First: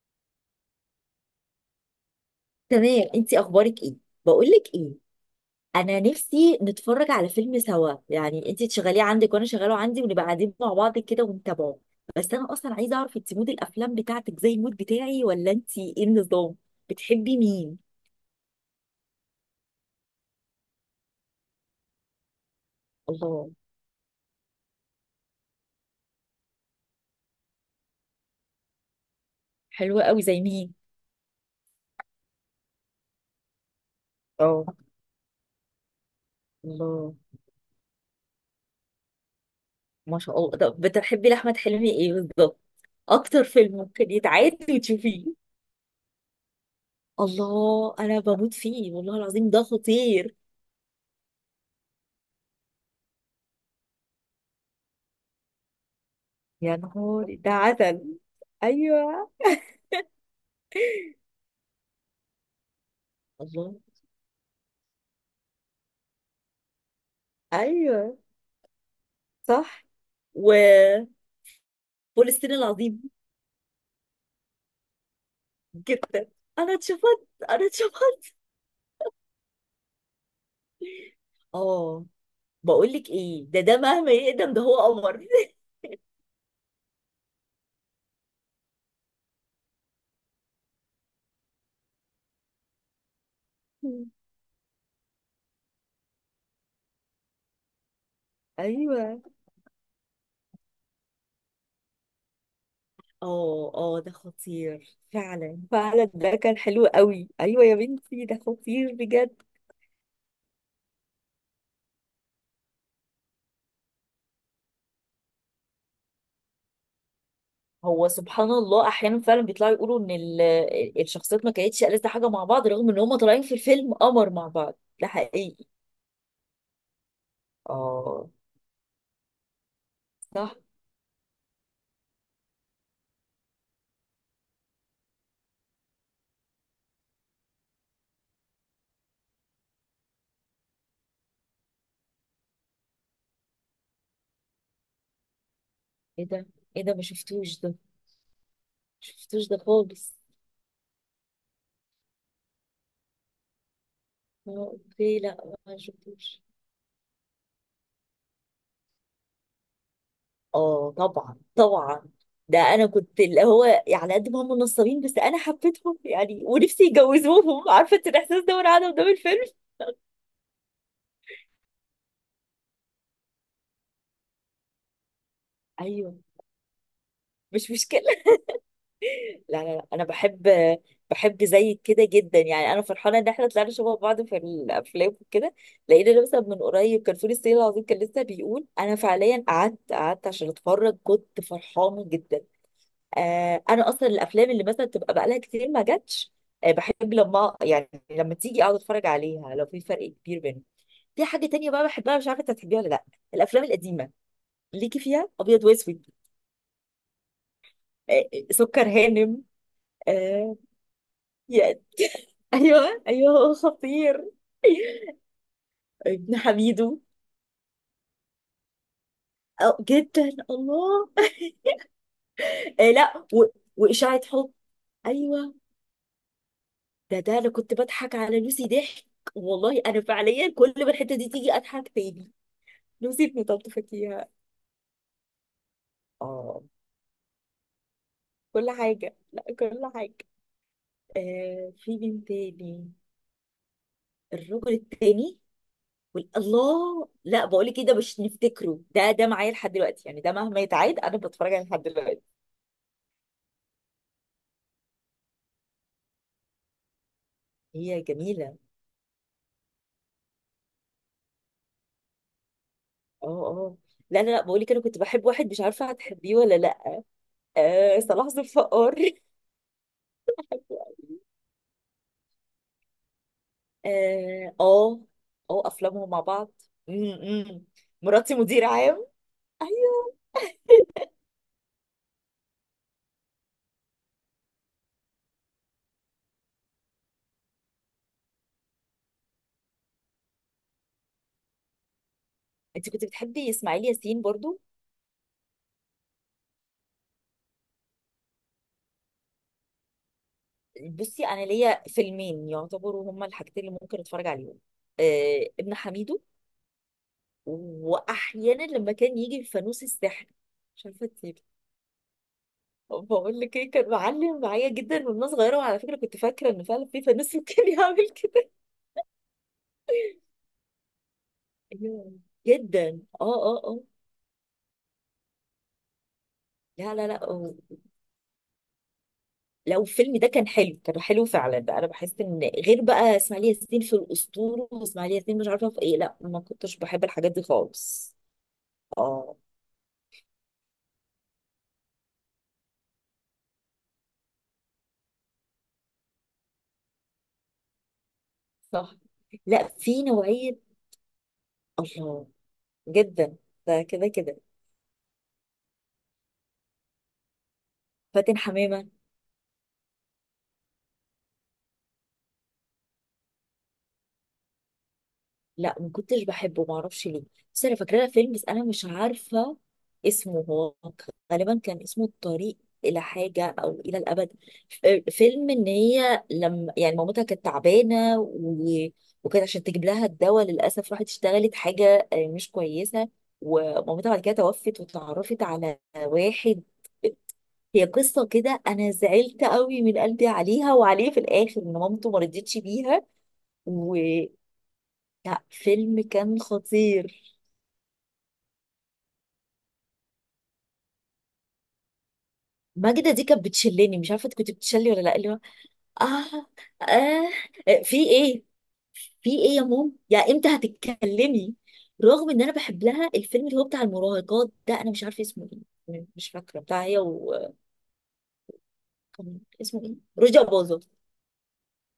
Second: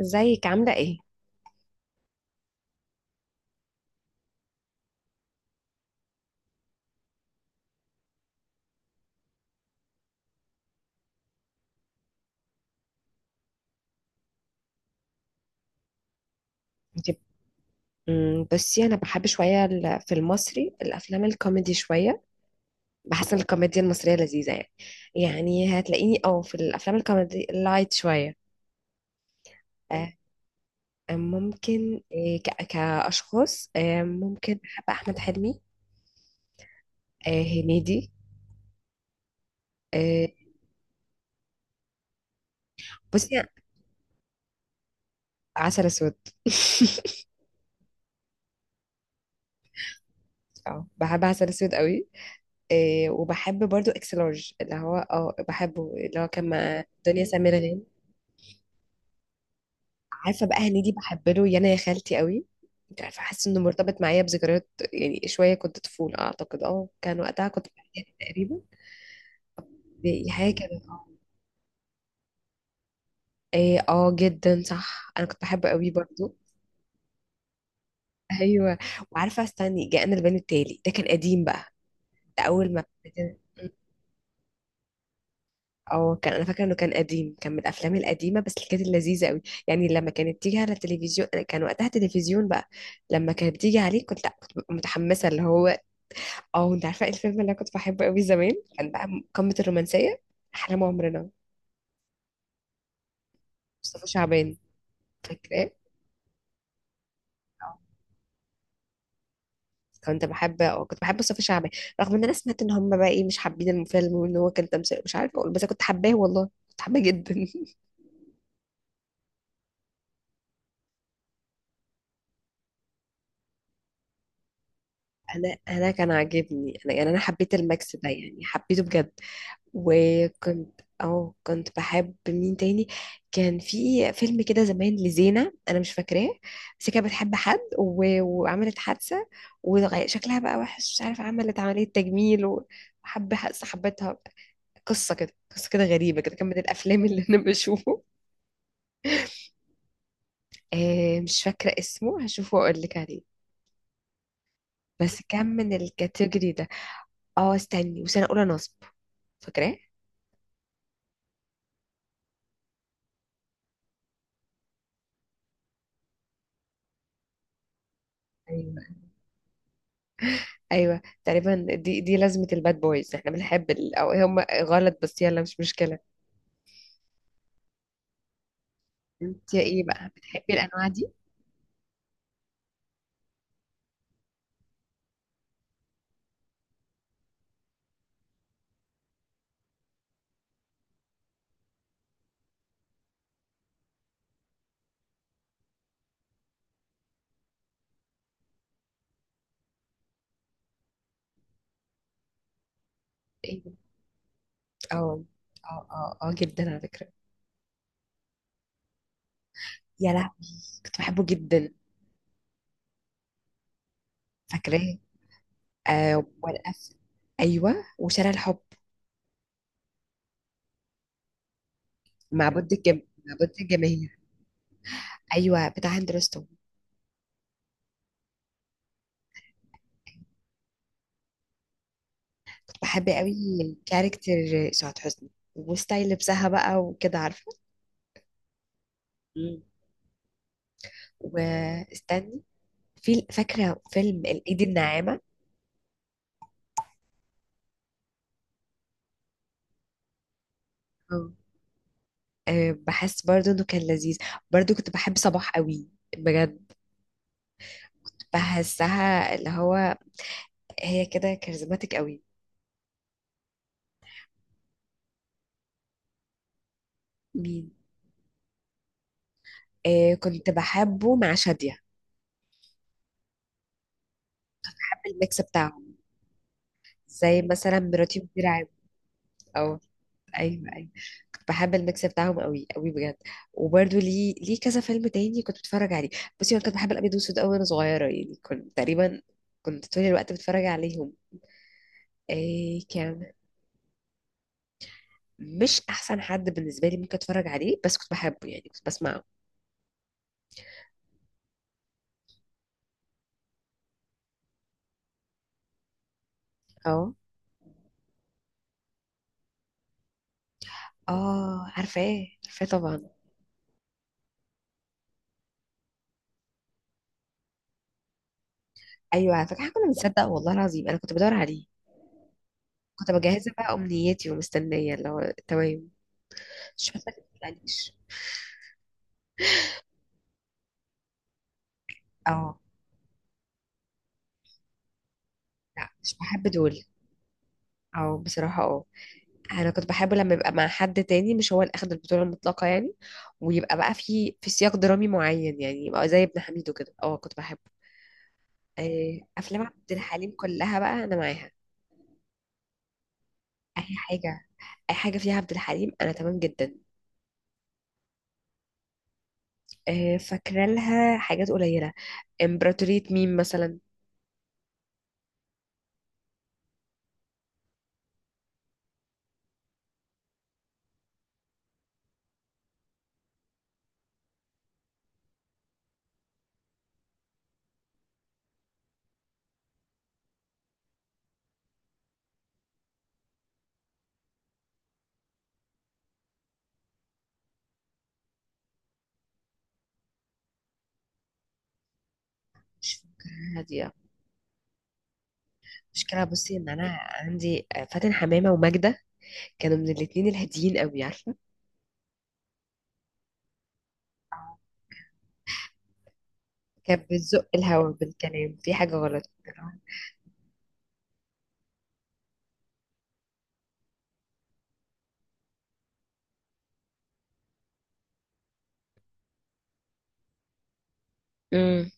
ازيك عاملة ايه؟ تمام. انتي اخبارك ايه؟ بقولك ايه، انا نفسي نتفرج على فيلم سوا، يعني انتي تشغليه عندك وانا شغاله عندي ونبقى قاعدين مع بعض كده ونتابعه. بس انا اصلا عايزه اعرف انتي مود الافلام بتاعتك زي المود بتاعي ولا انتي ايه النظام؟ انت. بتحبي مين؟ بصي، انا بحب شوية في المصري الافلام الكوميدي شوية. بحس ان الله. الكوميديا المصرية لذيذة يعني. يعني هتلاقيني او في الافلام الكوميدي اللايت شوية. حلوة آه، قوي، زي مين؟ ممكن، كاشخاص، ممكن اه. بحب احمد حلمي. الله. هنيدي. ما آه، شاء الله، طب بتحبي لاحمد حلمي ايه بالظبط؟ بصي، اكتر فيلم ممكن يتعاد وتشوفيه؟ عسل اسود. الله، انا بموت فيه، والله العظيم ده خطير. اه، بحب عسل اسود قوي. وبحب برضو اكس لارج، اللي هو بحبه، اللي هو كان يا مع دنيا نهار، ده سمير غانم. عسل. ايوه. عارفه بقى هنيدي، بحب له يانا يا خالتي قوي. مش عارفه، حاسه انه الله. مرتبط معايا بذكريات يعني شويه، كنت طفوله اعتقد، كان وقتها كنت في اعدادي ايوه. تقريبا. صح. دي حاجه كده وفلسطين. العظيم. إيه، اه جدا صح، انا كنت بحبه قوي جدا. برضو. انا اتشفت انا اتشفت. ايوه، وعارفه، استني جاءنا البيان التالي، ده كان قديم بقى. اه. ده اول ما بقول لك ابتدينا- ايه، ده مهما يقدم، ده هو قمر. اه كان انا فاكره انه كان قديم، كان من الافلام القديمه بس اللي كانت لذيذه قوي. يعني لما كانت تيجي على التلفزيون، أنا كان وقتها تلفزيون بقى. لما كانت بتيجي عليه كنت لا، كنت ببقى متحمسه اللي هو اه انت عارفه ايه الفيلم اللي انا كنت بحبه قوي زمان؟ كان بقى ايوه. قمه الرومانسيه، احلام عمرنا. اه اه، مصطفى ده شعبان. خطير فعلا فاكراه؟ فعلا، ده كان حلو قوي، ايوه يا اه. بنتي، ده خطير بجد. كنت بحب، كنت بحب مصطفى شعبان، رغم ان انا سمعت ان هم بقى ايه مش حابين الفيلم وان هو كان تمثيل مش عارفه اقول، بس أنا كنت حباه والله. كنت حباه جدا. هو سبحان الله، احيانا فعلا بيطلعوا يقولوا ان الشخصيات ما كانتش ألذ حاجه مع بعض، رغم ان هم طالعين في الفيلم قمر مع بعض. ده انا، حقيقي. كان عاجبني انا، يعني انا حبيت الميكس ده، اه يعني حبيته بجد. صح. وكنت، كنت بحب مين تاني؟ كان في فيلم كده زمان لزينة انا مش فاكراه، بس كانت بتحب حد، و... وعملت حادثة، وشكلها بقى وحش مش عارفة، عملت عملية تجميل، وحب صاحبتها. قصة كده غريبة ايه كده، كان ده؟ من ايه ده، ما الافلام اللي انا شفتوش ده، بشوفه. شفتوش ده خالص. آه، مش فاكرة اسمه، هشوفه واقول لك عليه. اه، اوكي، بس كان لا من ما شفتوش. الكاتيجوري ده. اه، استني، وسنة اولى نصب. فاكراه؟ اه، طبعا طبعا، ده انا كنت اللي هو، على قد ما هم نصابين، بس انا حبيتهم يعني، ونفسي يجوزوهم. عارفه انت الاحساس ده وانا قاعده قدام الفيلم. ايوه تقريبا. دي لازمة الباد بويز، احنا بنحب، ال... او إيه، هم غلط بس يلا مش مشكلة. ايوه. مش مشكله. انت لا لا ايه لا، انا بقى، بتحبي بحب، الانواع دي؟ بحب زيك كده جدا، يعني انا فرحانه ان احنا طلعنا شبه بعض في الافلام وكده. لقينا مثلا من قريب كان فول الصين العظيم، كان لسه بيقول، انا فعليا قعدت عشان اتفرج، كنت فرحانه جدا. آه، انا اصلا الافلام اللي مثلا تبقى بقالها كتير ما جاتش، آه بحب لما يعني لما تيجي اقعد اتفرج عليها لو في فرق كبير بينهم. في حاجه تانية بقى بحبها، مش عارفه انت هتحبيها ولا لا، الافلام ايه، القديمه، ليكي اه فيها ابيض اه واسود؟ اه، اه جدا على فكرة. آه، سكر هانم. يا لهوي آه. كنت بحبه جدا. يا. ايوه ايوه، هو خطير. فاكراه؟ آه، ابن والقفل. حميدو. ايوه، وشارع الحب. أو جدا، الله. آه لا معبود الجماهير. واشاعه حب. ايوه. ايوه، بتاع هند رستم. ده انا كنت بضحك على لوسي ضحك، والله انا فعليا كل ما الحته دي تيجي اضحك تاني، كنت بحب قوي نسيت نطبطب فيها. كاركتر سعاد حسني، وستايل لبسها اه بقى وكده عارفة. كل حاجة، لا مم. كل حاجة. آه، في بنت واستني، تاني، في فاكرة فيلم الايد الرجل الناعمة. التاني، الله، لا بقولك ايه، ده مش نفتكره، ده معايا لحد دلوقتي يعني، ده مهما يتعاد انا بتفرج عليه لحد دلوقتي. أه، بحس برضو انه كان لذيذ. برضو كنت بحب صباح قوي، بجد. هي جميلة. بحسها اللي هو، هي كده كاريزماتيك قوي. اه اه. لا لا لا، بقولك انا كنت بحب واحد، مش عارفة هتحبيه ولا لا. مين؟ آه، صلاح ذو الفقار. أه، كنت بحبه مع شادية. اه اه. بحب الميكس آه، بتاعهم، افلامهم مع بعض. م- زي م. مثلا مراتي مراتي مدير مدير عام. عام. او ايوه. ايوه، ايوه. كنت بحب الميكس بتاعهم قوي قوي بجد. وبرضو ليه كذا فيلم تاني كنت بتفرج عليه. بصي، انا كنت بحب الابيض والاسود قوي وانا صغيره، يعني كنت تقريبا كنت طول الوقت بتفرج عليهم. إيه انت كنت كان، بتحبي اسماعيل ياسين برضو؟ مش احسن حد بالنسبه لي ممكن اتفرج عليه، بس كنت بحبه يعني، كنت بسمع. بصي، انا ليا فيلمين يعتبروا هما الحاجتين اللي ممكن اتفرج عليهم، آه ابن حميدو، اه واحيانا لما كان يجي الفانوس السحري، مش عارفه تسيبي. اه، عارفاه عارفاه طبعا. بقول لك ايه، كان معلم معايا جدا وانا صغيره، وعلى فكره كنت فاكره ان فعلا في فانوس ممكن يعمل كده. ايوه، على فكره إحنا كنا بنصدق والله العظيم، انا كنت بدور عليه. أيوة. جدا، كنت اه مجهزه اه بقى اه. امنيتي ومستنيه اللي هو تمام. مش لا بس لا ما لا، تقلقنيش. لو الفيلم ده كان حلو، كان حلو فعلا بقى، انا بحس ان اه، غير بقى اسماعيل ياسين في الاسطوره واسماعيل ياسين، مش عارفه في لا ايه، مش لا ما بحب كنتش دول. بحب الحاجات دي اه خالص. بصراحه اه. اه. انا كنت بحب لما يبقى مع حد تاني، مش هو اللي اخد البطوله المطلقه يعني. ويبقى بقى في سياق درامي معين، يعني يبقى زي ابن حميدو كده، اه كنت بحبه. صح. آه، افلام لا، عبد في الحليم نوعية. كلها بقى انا معاها. الله. جدا. اي ده كده كده. حاجه، اي حاجه فيها عبد الحليم انا تمام جدا. فاتن حمامة، آه، فاكره لها حاجات قليله. امبراطورية مين مثلا. لا ما كنتش بحبه، ما اعرفش ليه. بس انا فاكره لها فيلم، بس انا مش عارفة اسمه هو، غالبا كان اسمه الطريق، الى حاجة او الى الابد. فيلم ان هي، لما يعني مامتها كانت تعبانة وكانت عشان تجيب لها الدواء، للاسف راحت اشتغلت حاجة مش كويسة، ومامتها بعد كده توفت، وتعرفت على واحد، هي قصة كده. أنا زعلت قوي من قلبي عليها وعليه في الآخر، إن مامته ما رضيتش مش بيها. فاكراها دي. و، لا فيلم مشكلة كان بصي، ان انا خطير. عندي فاتن حمامة وماجدة، كانوا من الاتنين الهاديين قوي عارفة. ماجدة دي كانت بتشلني، مش عارفة انت كنت بتشلي ولا لا اللي هو. آه. كانت بتزق آه الهوا في إيه، بالكلام في حاجة غلط. في إيه يا مام، يا إمتى هتتكلمي؟ رغم إن أنا بحب لها الفيلم اللي هو بتاع المراهقات ده، أنا مش عارفة اسمه إيه، مش فاكرة، بتاع هي و، كان اسمه إيه، رجع باظه؟ امم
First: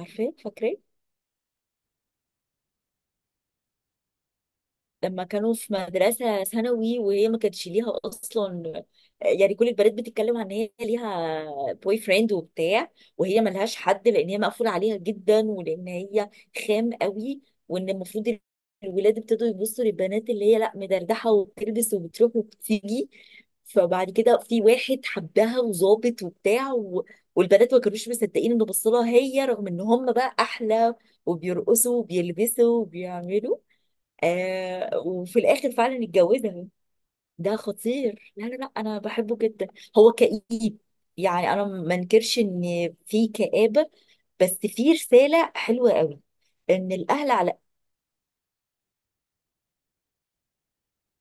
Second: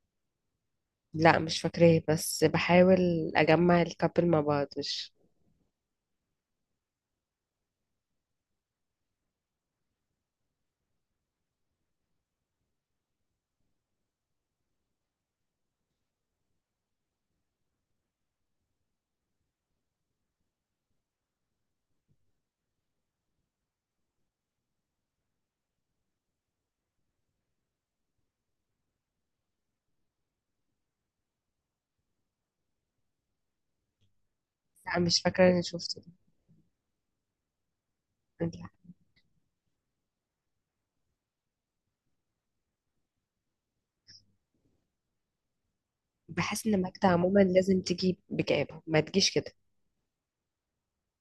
عارفة، فاكرة؟ لا مش فاكراه، بس بحاول اجمع الكابل مع بعض مش. لما كانوا في مدرسة ثانوي وهي ما كانتش ليها أصلا، يعني كل البنات بتتكلم عن إن هي ليها بوي فريند وبتاع، وهي ملهاش حد، لأن هي مقفولة عليها جدا، ولأن هي خام قوي، وإن المفروض، الولاد ابتدوا يبصوا للبنات اللي هي لا مدردحة وبتلبس وبتروح وبتيجي. فبعد كده في واحد حبها، وظابط وبتاع، والبنات ما كانوش مصدقين انه بصلها هي، رغم ان هم بقى احلى وبيرقصوا وبيلبسوا وبيعملوا. لا آه، مش وفي فاكرة اني الاخر شفته فعلا ده. اتجوزها. ده خطير، لا لا لا لا. انا بحبه جدا. هو كئيب، يعني انا ما انكرش ان في كآبة، بس في رسالة حلوة قوي، بحس ان ان ماجدة الاهل عموما على. لازم تجي بجابه، ما تجيش كده.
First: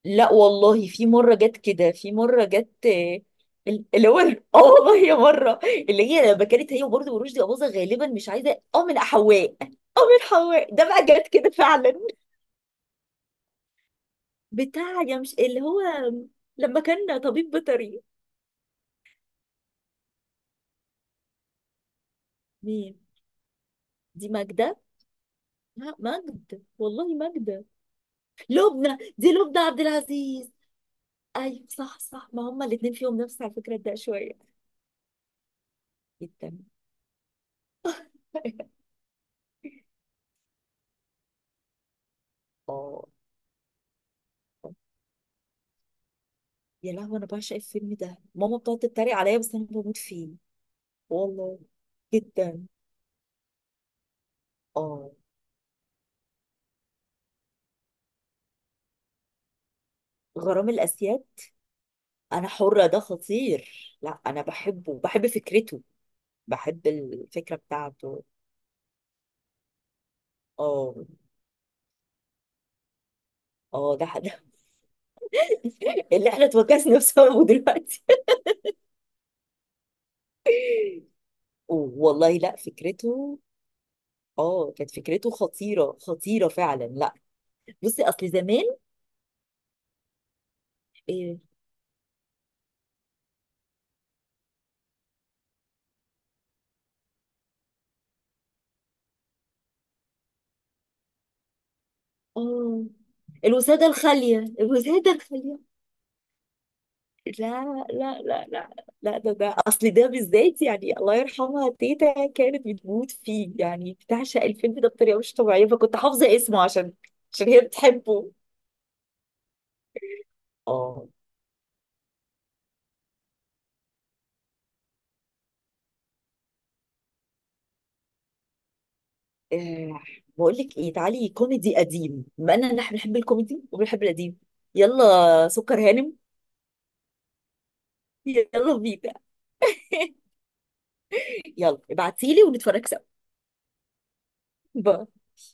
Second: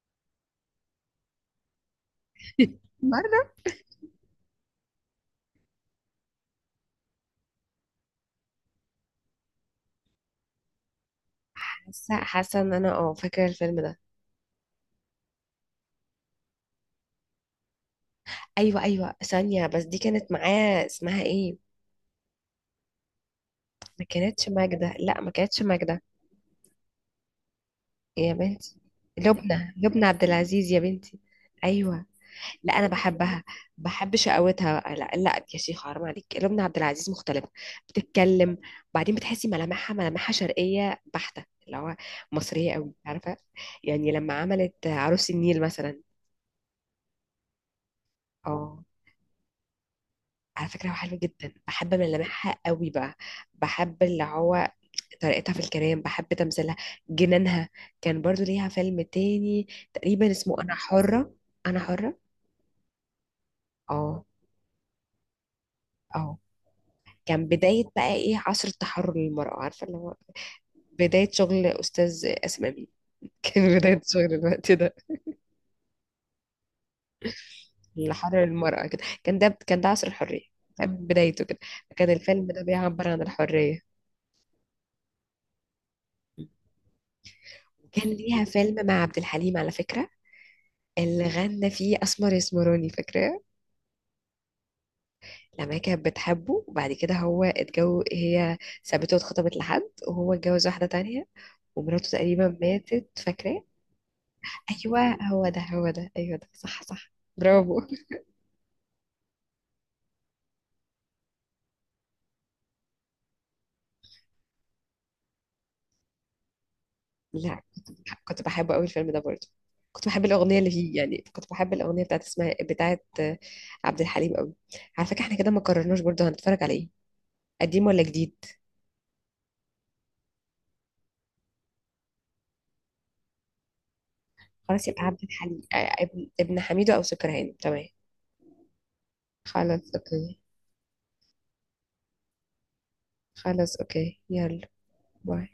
لا والله، في مرة جت كده، في مرة جت، برضه. اللي هو، اه والله يا مرة، اللي هي لما كانت هي وبرده ورشدي أباظة، غالبا مش عايزة، من حواء، اه من حواء، ده بقى جت كده فعلا. حاسه ان انا فاكره الفيلم ده. بتاع يا، مش اللي هو، لما كان طبيب بيطري. ايوه ايوه، ثانيه بس، دي كانت معاه اسمها ايه؟ ما دي كانتش ماجدة، ماجدة، لا ما كانتش لا ماجدة ماجد، والله ماجدة. يا بنتي. لبنى، دي لبنى لبنى، عبد لبنى عبد العزيز. العزيز يا بنتي. ايوه صح ايوه. صح، ما هما لا انا الاتنين فيهم نفس بحبها، على فكرة ده بحب شوية. شقاوتها. لا لا يا شيخ حرام عليك، جدا. لبنى عبد العزيز مختلفه. بتتكلم، بعدين بتحسي ملامحها، شرقيه بحته، اللي هو مصريه قوي اه. عارفه. يعني لما عملت عروس النيل مثلا. يا لهوي، انا بعشق الفيلم ده، ماما اه، بتقعد تتريق عليا بس انا بموت فيه. على فكرة هو حلو جدا، والله. بحب ملامحها جدا. قوي بقى. بحب اللي هو اه. طريقتها في الكلام، بحب تمثيلها، جنانها. كان برضو ليها فيلم تاني، تقريبا اسمه غرام أنا الاسياد. حرة. أنا حرة، انا حرة ده خطير، لا اه انا بحبه، بحب فكرته، اه. بحب كان الفكرة بداية بقى بتاعته. ايه، عصر التحرر للمرأة، عارفة اللي هو اه. بداية شغل أستاذ آسم أمين. كان اه بداية شغل الوقت ده، اللي احنا اتوكسنا بسببه دلوقتي. اللي حرر المرأة كده. كان ده عصر الحرية، كان بدايته كده. كان والله، الفيلم لا ده بيعبر عن فكرته، الحرية. اه كانت فكرته خطيرة خطيرة فعلا، لا بصي، كان اصل ليها زمان. فيلم مع عبد الحليم على فكرة، اللي إيه. غنى فيه اسمر يسمراني. فاكراه؟ لما هي كانت بتحبه، وبعد كده هو اتجوز، هي سابته واتخطبت لحد، وهو اتجوز واحده تانية، ومراته تقريبا اه، ماتت. فاكراه؟ الوسادة الخالية، الوسادة ايوه، الخالية. هو ده، ايوه ده صح، صح، برافو. لا. لا لا لا. لا، ده اصل ده بالذات يعني، الله يرحمها تيتا كانت بتموت فيه، يعني بتعشق الفيلم ده بطريقة مش طبيعية، فكنت حافظة اسمه، عشان عشان لا هي كنت بتحبه. كنت بحبه قوي الفيلم ده برضه. كنت بحب الاغنيه اللي فيه، اه. يعني كنت بحب الاغنيه بتاعت، اسمها بتاعت عبد الحليم قوي. على فكره احنا كده ما قررناش برضه هنتفرج على ايه، قديم ولا جديد. آه. بقول لك ايه، تعالي كوميدي قديم، بما اننا نحن بنحب الكوميدي وبنحب القديم. خلاص يبقى عبد يلا الحليم، سكر هانم، ابن حميدو، او سكران تمام. يلا بينا. خلاص اوكي. يلا ابعتيلي ونتفرج سوا. خلاص اوكي يلا. باي. باي.